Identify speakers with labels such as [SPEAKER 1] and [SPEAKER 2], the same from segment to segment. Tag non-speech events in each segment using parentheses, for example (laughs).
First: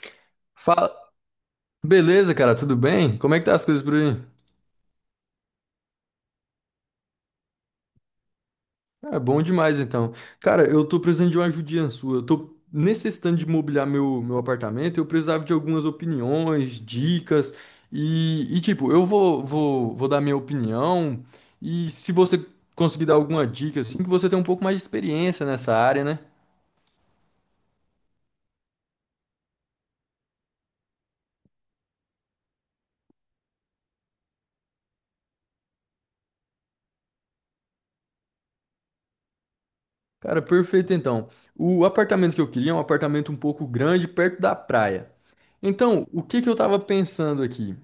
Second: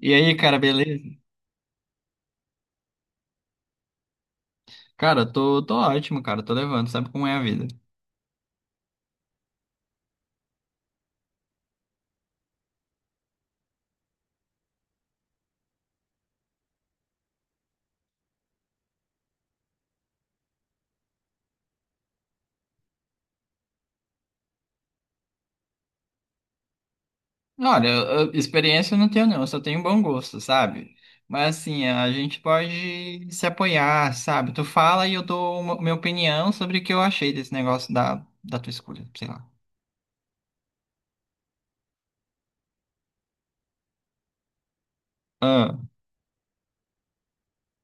[SPEAKER 1] E aí, cara,
[SPEAKER 2] Fala.
[SPEAKER 1] beleza?
[SPEAKER 2] Beleza, cara, tudo bem? Como é que tá as coisas por aí?
[SPEAKER 1] Cara, eu tô ótimo, cara, tô levando, sabe como é a vida.
[SPEAKER 2] É bom demais, então. Cara, eu tô precisando de uma ajudinha sua. Eu tô necessitando de mobiliar meu apartamento. Eu precisava de algumas opiniões, dicas. Eu vou dar minha opinião. E se você conseguir dar alguma dica, assim, que você tem um pouco mais de experiência nessa área, né?
[SPEAKER 1] Olha, experiência eu não tenho não, eu só tenho bom gosto, sabe? Mas assim, a gente pode se apoiar, sabe? Tu fala e eu dou uma, minha opinião sobre o que eu achei desse negócio da tua escolha, sei lá.
[SPEAKER 2] Cara, perfeito, então. O apartamento que eu queria é um apartamento um pouco grande, perto da praia.
[SPEAKER 1] Ah,
[SPEAKER 2] Então, o que que eu tava pensando aqui?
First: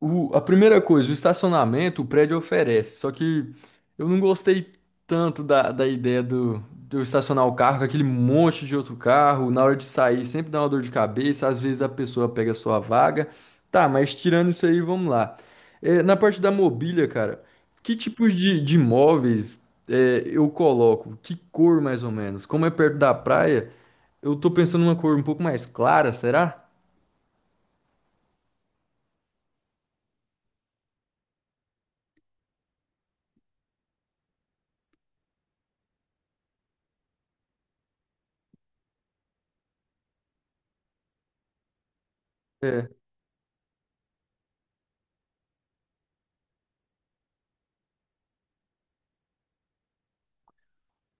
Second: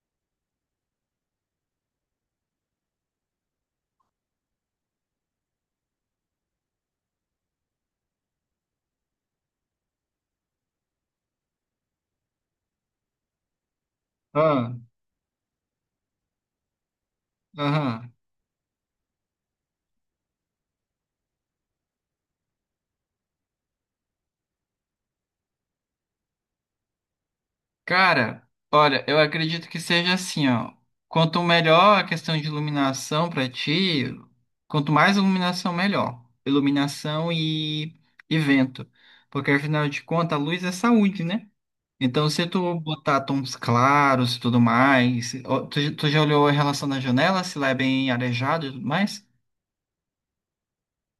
[SPEAKER 2] A primeira coisa, o estacionamento o prédio oferece, só que eu não gostei tanto da ideia do, de eu estacionar o carro com aquele monte de outro carro, na hora de sair sempre dá uma dor de cabeça, às vezes a pessoa pega a sua vaga. Tá, mas tirando isso
[SPEAKER 1] ah,
[SPEAKER 2] aí, vamos lá. Na parte da mobília, cara, que
[SPEAKER 1] aham.
[SPEAKER 2] tipos de móveis eu coloco? Que cor mais ou menos? Como é perto da praia, eu tô pensando numa cor um pouco mais clara, será?
[SPEAKER 1] Cara, olha, eu acredito que seja assim, ó. Quanto melhor a questão de iluminação pra ti, quanto mais iluminação, melhor. Iluminação e vento. Porque afinal de contas, a luz é saúde, né? Então, se tu
[SPEAKER 2] É,
[SPEAKER 1] botar tons claros e tudo mais. Ó, Tu, tu já olhou a relação da janela, se lá é bem arejado e tudo mais?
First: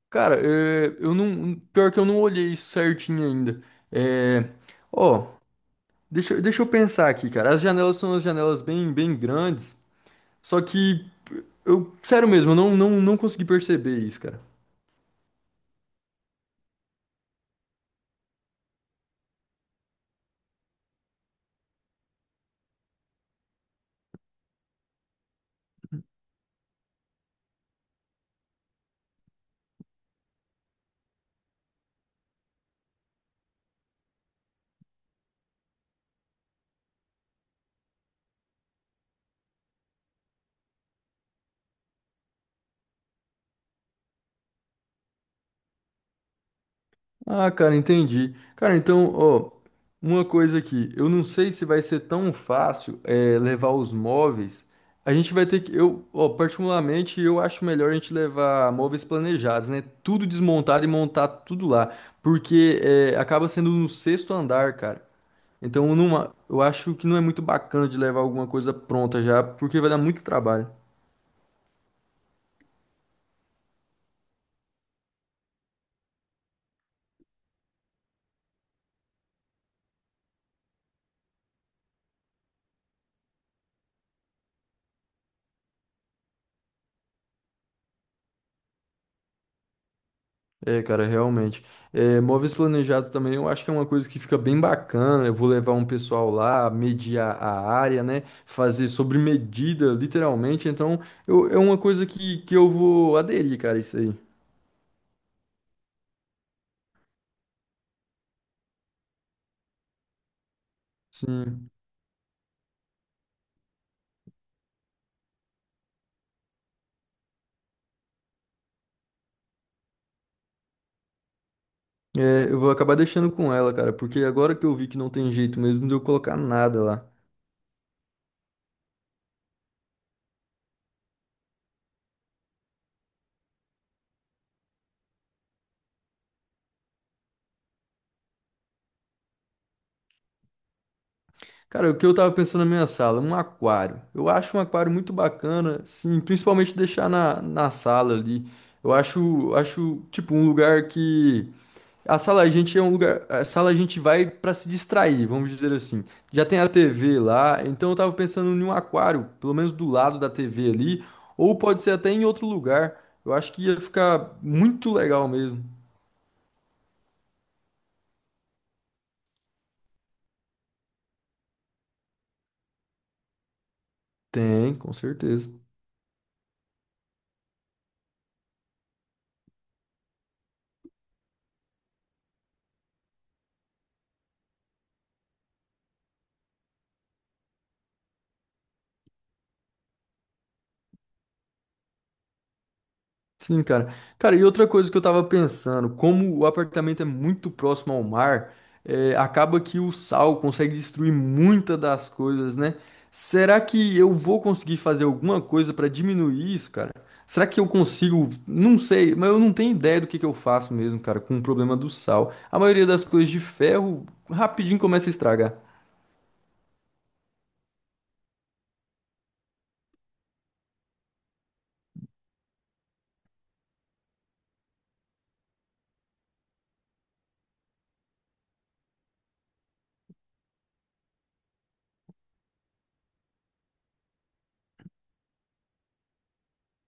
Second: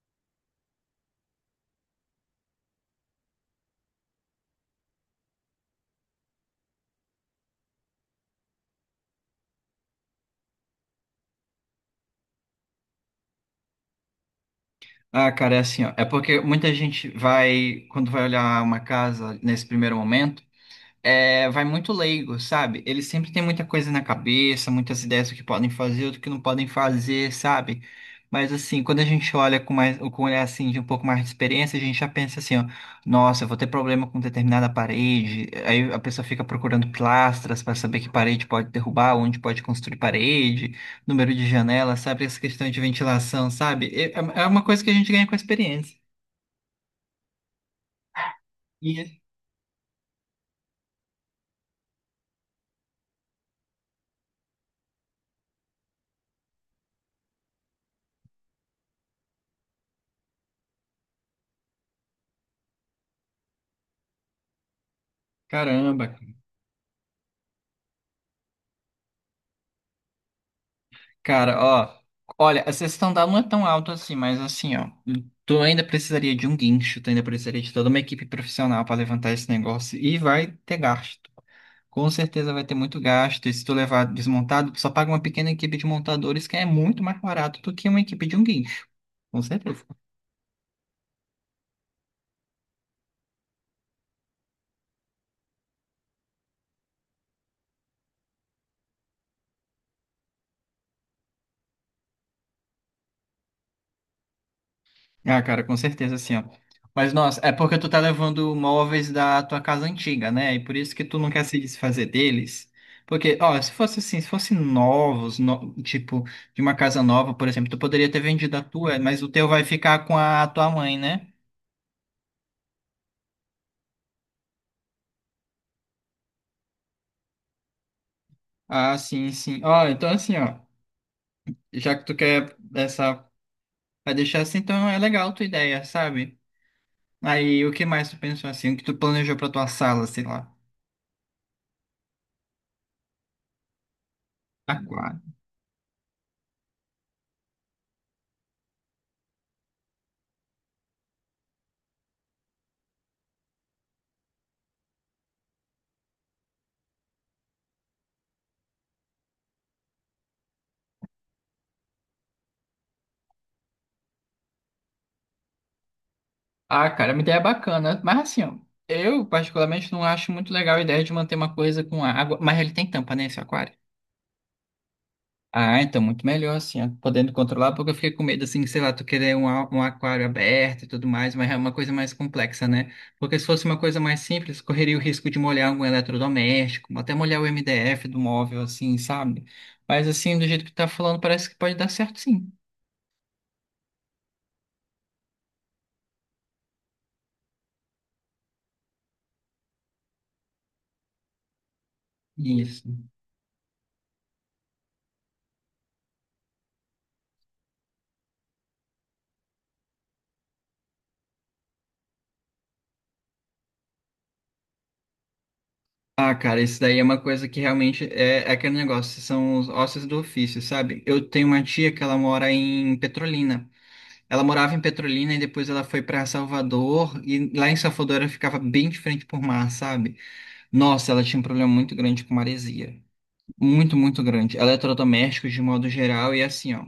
[SPEAKER 2] Cara, eu não. Pior que eu não olhei isso certinho ainda. É, ó, deixa eu pensar aqui, cara. As janelas são as janelas bem grandes. Só que eu, sério mesmo, eu não consegui perceber isso, cara.
[SPEAKER 1] Ah, cara, é assim, ó. É porque muita gente vai, quando vai olhar uma casa nesse primeiro momento. É, vai muito leigo, sabe? Eles sempre têm muita coisa na cabeça, muitas ideias do que podem fazer, do que não podem fazer, sabe? Mas assim, quando a gente olha com mais, com um olhar assim de um pouco mais de experiência, a gente já pensa assim, ó, nossa, eu vou ter problema com determinada parede. Aí a pessoa fica procurando pilastras para saber que parede pode derrubar, onde pode construir parede, número de janelas, sabe? Essa questão de ventilação, sabe? É uma coisa que a gente ganha com a experiência.
[SPEAKER 2] Ah, cara, entendi. Cara, então,
[SPEAKER 1] E
[SPEAKER 2] ó, uma coisa aqui, eu não sei se vai ser tão fácil levar os móveis. A gente vai ter que, eu, ó, particularmente, eu acho melhor a gente levar móveis planejados, né? Tudo desmontado e montar tudo lá, porque acaba sendo no sexto andar, cara. Então,
[SPEAKER 1] caramba,
[SPEAKER 2] numa, eu acho que não é muito bacana de levar alguma coisa pronta já, porque vai dar muito trabalho.
[SPEAKER 1] cara, ó, olha, a sessão da não é tão alta assim, mas assim, ó, tu ainda precisaria de um guincho, tu ainda precisaria de toda uma equipe profissional para levantar esse negócio e vai ter gasto. Com certeza vai ter muito gasto, e se tu levar desmontado, tu só paga uma pequena equipe de montadores que é muito mais barato do que uma equipe de um guincho. Com certeza.
[SPEAKER 2] É, cara, realmente. É, móveis planejados também, eu acho que é uma coisa que fica bem bacana. Eu vou levar um pessoal lá, medir a área, né? Fazer sobre medida, literalmente. Então, é uma coisa que eu vou aderir, cara, isso aí.
[SPEAKER 1] Ah, cara, com certeza, assim, ó. Mas, nossa, é porque tu tá levando móveis da tua casa antiga, né? E por isso que tu não quer se
[SPEAKER 2] Sim.
[SPEAKER 1] desfazer deles. Porque, ó, se fosse assim, se fosse novos, tipo, de uma casa nova, por exemplo, tu poderia ter vendido a tua, mas o teu vai ficar com a tua mãe, né?
[SPEAKER 2] É, eu vou acabar deixando com ela, cara, porque agora que eu vi que não tem jeito mesmo de eu colocar nada lá.
[SPEAKER 1] Ah, sim, sim. Ó, então assim, ó, já que tu quer essa, vai deixar assim, então é legal a tua ideia, sabe? Aí, o que mais tu pensou assim? O que tu planejou pra tua sala, sei lá?
[SPEAKER 2] Cara, o que eu tava pensando na minha sala? Um aquário. Eu acho um aquário muito bacana, sim, principalmente deixar na sala ali. Eu tipo, um lugar que. A sala a gente é um lugar, a sala a gente vai pra se distrair, vamos dizer assim. Já tem a TV lá, então eu tava pensando em um aquário, pelo menos do lado da TV ali, ou pode ser até em outro lugar. Eu acho que ia ficar muito legal mesmo.
[SPEAKER 1] Ah, cara, é uma ideia bacana. Mas assim, ó, eu particularmente não acho muito legal a ideia de manter uma coisa com água. Mas ele tem tampa, né, esse aquário?
[SPEAKER 2] Tem, com certeza.
[SPEAKER 1] Ah, então muito melhor assim, ó, podendo controlar, porque eu fiquei com medo, assim, sei lá, tu querer um aquário aberto e tudo mais, mas é uma coisa mais complexa, né? Porque se fosse uma coisa mais simples, correria o risco de molhar algum eletrodoméstico, até molhar o MDF do móvel, assim, sabe? Mas assim, do jeito que tu tá falando, parece que pode dar certo sim.
[SPEAKER 2] Sim, cara. Cara, e outra coisa que eu tava pensando, como o apartamento é muito próximo ao mar, acaba que o sal consegue destruir muitas das coisas, né?
[SPEAKER 1] Isso.
[SPEAKER 2] Será que eu vou conseguir fazer alguma coisa pra diminuir isso, cara? Será que eu consigo? Não sei, mas eu não tenho ideia do que eu faço mesmo, cara, com o problema do sal. A maioria das coisas de ferro rapidinho começa a estragar.
[SPEAKER 1] Ah, cara, isso daí é uma coisa que realmente é, é aquele negócio, são os ossos do ofício, sabe? Eu tenho uma tia que ela mora em Petrolina. Ela morava em Petrolina e depois ela foi pra Salvador e lá em Salvador ela ficava bem de frente por mar, sabe? Nossa, ela tinha um problema muito grande com maresia. Muito, muito grande. Ela é eletrodoméstico de modo geral e assim, ó.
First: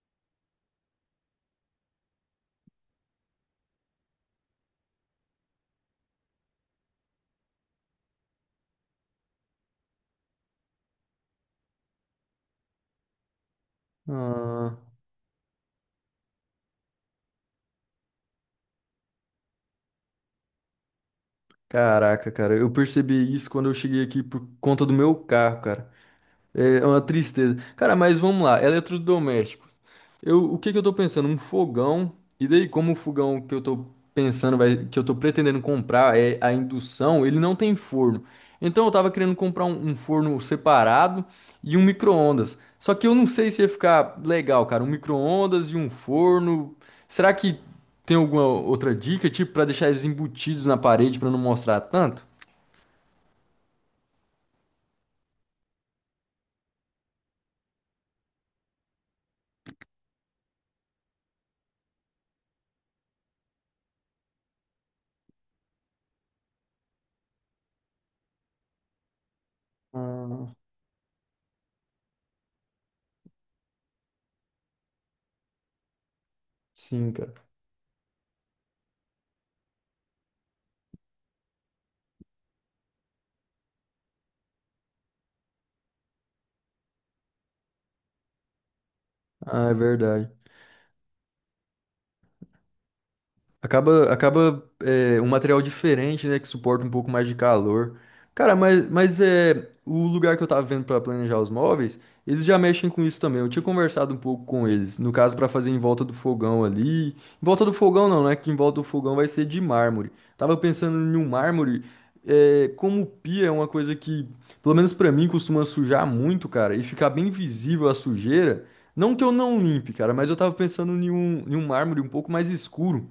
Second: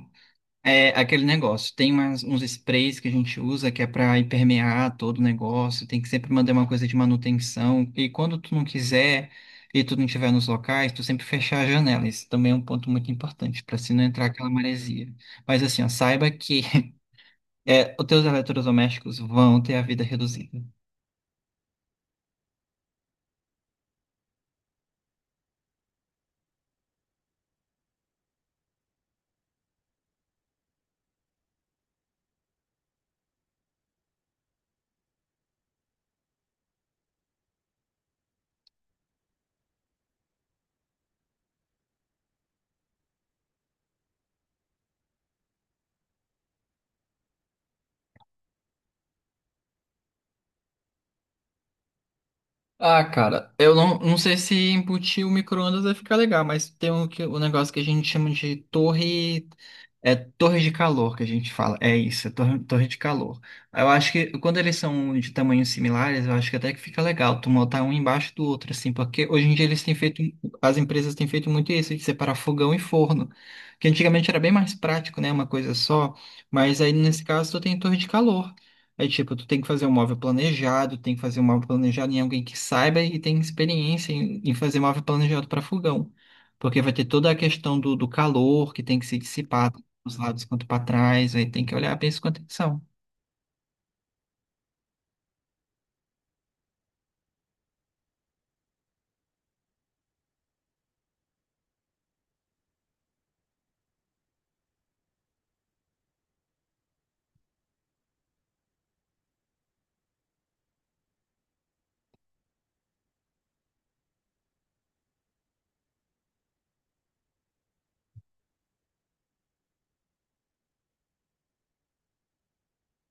[SPEAKER 1] É aquele negócio. Tem uns sprays que a gente usa que é para impermear todo o negócio. Tem que sempre mandar uma coisa de manutenção. E quando tu não quiser e tu não estiver nos locais, tu sempre fechar as janelas. Isso também é um ponto muito importante para se não entrar aquela
[SPEAKER 2] Ah,
[SPEAKER 1] maresia. Mas assim, ó, saiba que (laughs) é, os teus eletrodomésticos vão ter a vida reduzida.
[SPEAKER 2] caraca, cara, eu percebi isso quando eu cheguei aqui por conta do meu carro, cara. É é uma tristeza. Cara, mas vamos lá, eletrodomésticos. Eu, o que que eu tô pensando? Um fogão. E daí, como o fogão que eu tô pensando, vai, que eu tô pretendendo comprar é a indução, ele não tem forno. Então eu tava querendo comprar um forno separado e um micro-ondas. Só que eu não sei se ia ficar legal, cara. Um micro-ondas e um forno. Será que tem alguma outra dica, tipo, pra deixar eles embutidos na parede pra não mostrar tanto?
[SPEAKER 1] Ah, cara, eu não sei se embutir o micro-ondas vai ficar legal, mas tem um, um negócio que a gente chama de torre. É torre de calor que a gente fala. É isso, é torre de calor. Eu acho que quando eles são de tamanhos similares, eu acho que até que fica legal tu montar um embaixo do outro, assim, porque hoje em dia eles têm feito,
[SPEAKER 2] Ah,
[SPEAKER 1] as empresas têm feito muito isso, de separar fogão e forno, que antigamente era bem mais prático, né, uma coisa só, mas aí
[SPEAKER 2] sim,
[SPEAKER 1] nesse
[SPEAKER 2] cara.
[SPEAKER 1] caso tu tem torre de calor. É tipo, tu tem que fazer um móvel planejado, tem que fazer um móvel planejado em alguém que saiba e tenha experiência em fazer móvel planejado para fogão. Porque vai ter toda a questão do calor que tem que se
[SPEAKER 2] Ah,
[SPEAKER 1] dissipar
[SPEAKER 2] é
[SPEAKER 1] tanto dos
[SPEAKER 2] verdade.
[SPEAKER 1] lados quanto para trás, aí tem que olhar bem isso com atenção.
[SPEAKER 2] Acaba um material diferente, né, que suporta um pouco mais de calor. Cara, mas é, o lugar que eu tava vendo para planejar os móveis, eles já mexem com isso também. Eu tinha conversado um pouco com eles, no caso para fazer em volta do fogão ali. Em volta do fogão não, né, que em volta do fogão vai ser de mármore. Tava pensando em um mármore, é, como pia é uma coisa que, pelo menos para mim, costuma sujar muito, cara, e ficar bem visível a sujeira. Não que eu não limpe, cara, mas eu tava pensando em um mármore um pouco mais escuro.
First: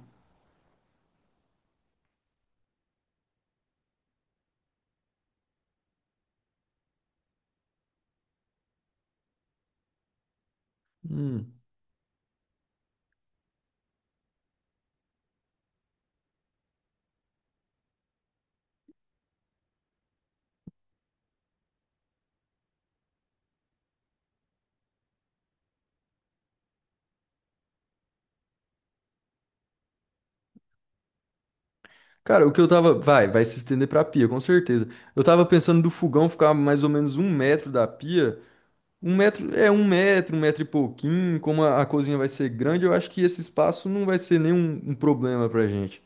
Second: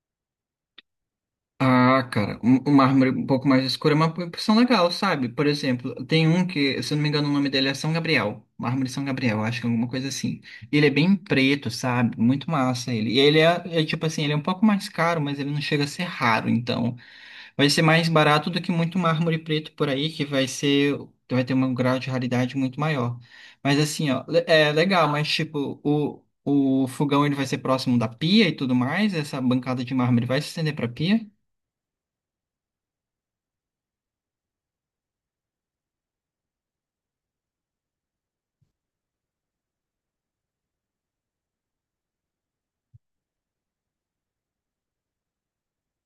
[SPEAKER 1] Ah, cara, um mármore um pouco mais escuro é uma opção legal, sabe? Por exemplo, tem um que, se eu não me engano, o nome dele é São Gabriel. Mármore São Gabriel, acho que é alguma coisa assim. Ele é bem
[SPEAKER 2] Hum.
[SPEAKER 1] preto, sabe? Muito massa ele. E ele é tipo assim, ele é um pouco mais caro, mas ele não chega a ser raro, então. Vai ser mais barato do que muito mármore preto por aí, que vai ser, vai ter um grau de raridade muito maior. Mas assim, ó, é legal, mas tipo, o fogão ele vai ser próximo da pia e tudo mais, essa bancada de mármore vai se estender para pia?
[SPEAKER 2] Cara, o que eu tava. Vai se estender pra pia, com certeza. Eu tava pensando do fogão ficar mais ou menos um metro da pia. Um metro, é um metro e pouquinho. Como a cozinha vai ser grande, eu acho que esse espaço não vai ser nenhum um problema pra gente.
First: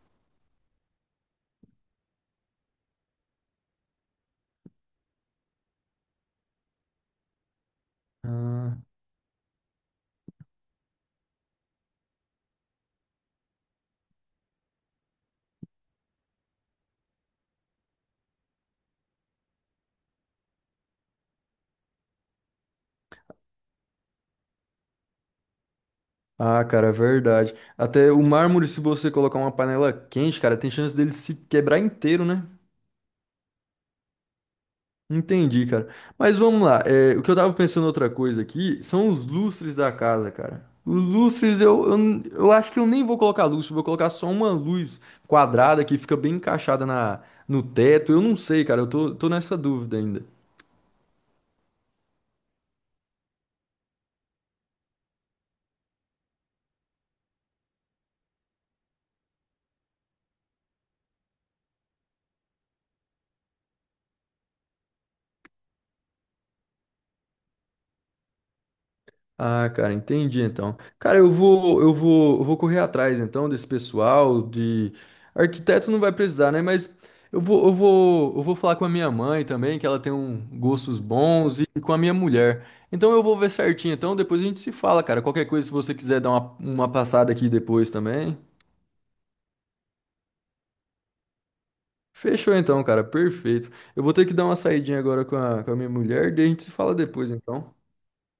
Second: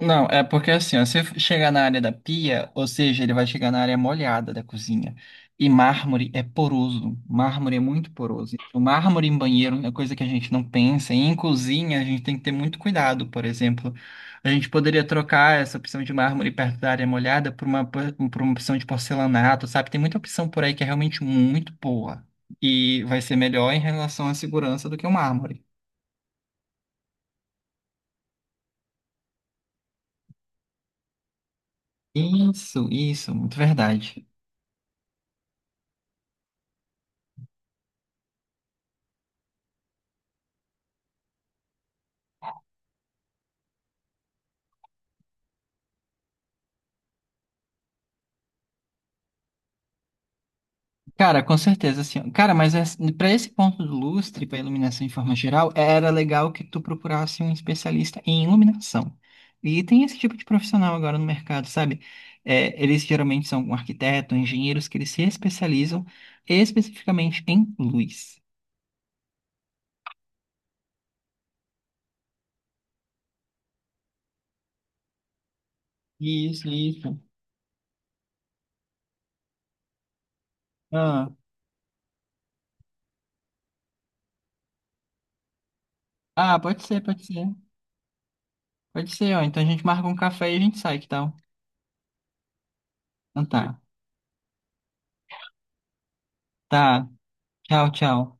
[SPEAKER 1] Não, é porque assim, ó, se chegar na área da pia, ou seja, ele vai chegar na área molhada da cozinha. E mármore é poroso. Mármore é muito poroso.
[SPEAKER 2] Ah,
[SPEAKER 1] O mármore em banheiro é coisa que a gente não pensa. E em cozinha, a gente tem que ter muito cuidado, por exemplo. A gente poderia trocar essa opção de mármore perto da área molhada por uma, por uma opção de porcelanato, sabe? Tem muita opção por aí que é realmente muito boa. E vai ser melhor em relação à segurança do que o mármore.
[SPEAKER 2] Ah, cara, é verdade. Até o mármore, se você colocar uma panela quente, cara, tem chance dele se quebrar inteiro, né?
[SPEAKER 1] Isso, muito verdade.
[SPEAKER 2] Entendi, cara. Mas vamos lá. É, o que eu tava pensando outra coisa aqui são os lustres da casa, cara. Os lustres, eu acho que eu nem vou colocar lustre, eu vou colocar só uma luz quadrada que fica bem encaixada no teto. Eu não sei, cara. Eu tô nessa dúvida ainda.
[SPEAKER 1] Cara, com certeza, assim. Cara, mas para esse ponto do lustre, para iluminação de forma geral, era legal que tu procurasse um especialista em iluminação. E tem esse tipo de profissional agora no mercado, sabe? É, eles geralmente são arquitetos, engenheiros que eles se especializam especificamente em luz.
[SPEAKER 2] Ah, cara, entendi então. Cara, eu vou correr atrás então desse pessoal de arquiteto não vai precisar, né?
[SPEAKER 1] Isso,
[SPEAKER 2] Mas
[SPEAKER 1] isso.
[SPEAKER 2] eu vou falar com a minha mãe também, que ela tem um gostos
[SPEAKER 1] Ah,
[SPEAKER 2] bons e com a minha mulher. Então eu vou ver certinho. Então depois a gente se fala, cara. Qualquer coisa, se você quiser dar
[SPEAKER 1] ah, pode
[SPEAKER 2] uma
[SPEAKER 1] ser, pode
[SPEAKER 2] passada
[SPEAKER 1] ser.
[SPEAKER 2] aqui depois também.
[SPEAKER 1] Pode ser, ó. Então a gente marca um café e a gente sai, que tal?
[SPEAKER 2] Fechou então, cara.
[SPEAKER 1] Então
[SPEAKER 2] Perfeito.
[SPEAKER 1] tá.
[SPEAKER 2] Eu vou ter que dar uma saidinha agora com com a minha mulher, daí a gente se fala
[SPEAKER 1] Tá.
[SPEAKER 2] depois então.
[SPEAKER 1] Tchau, tchau.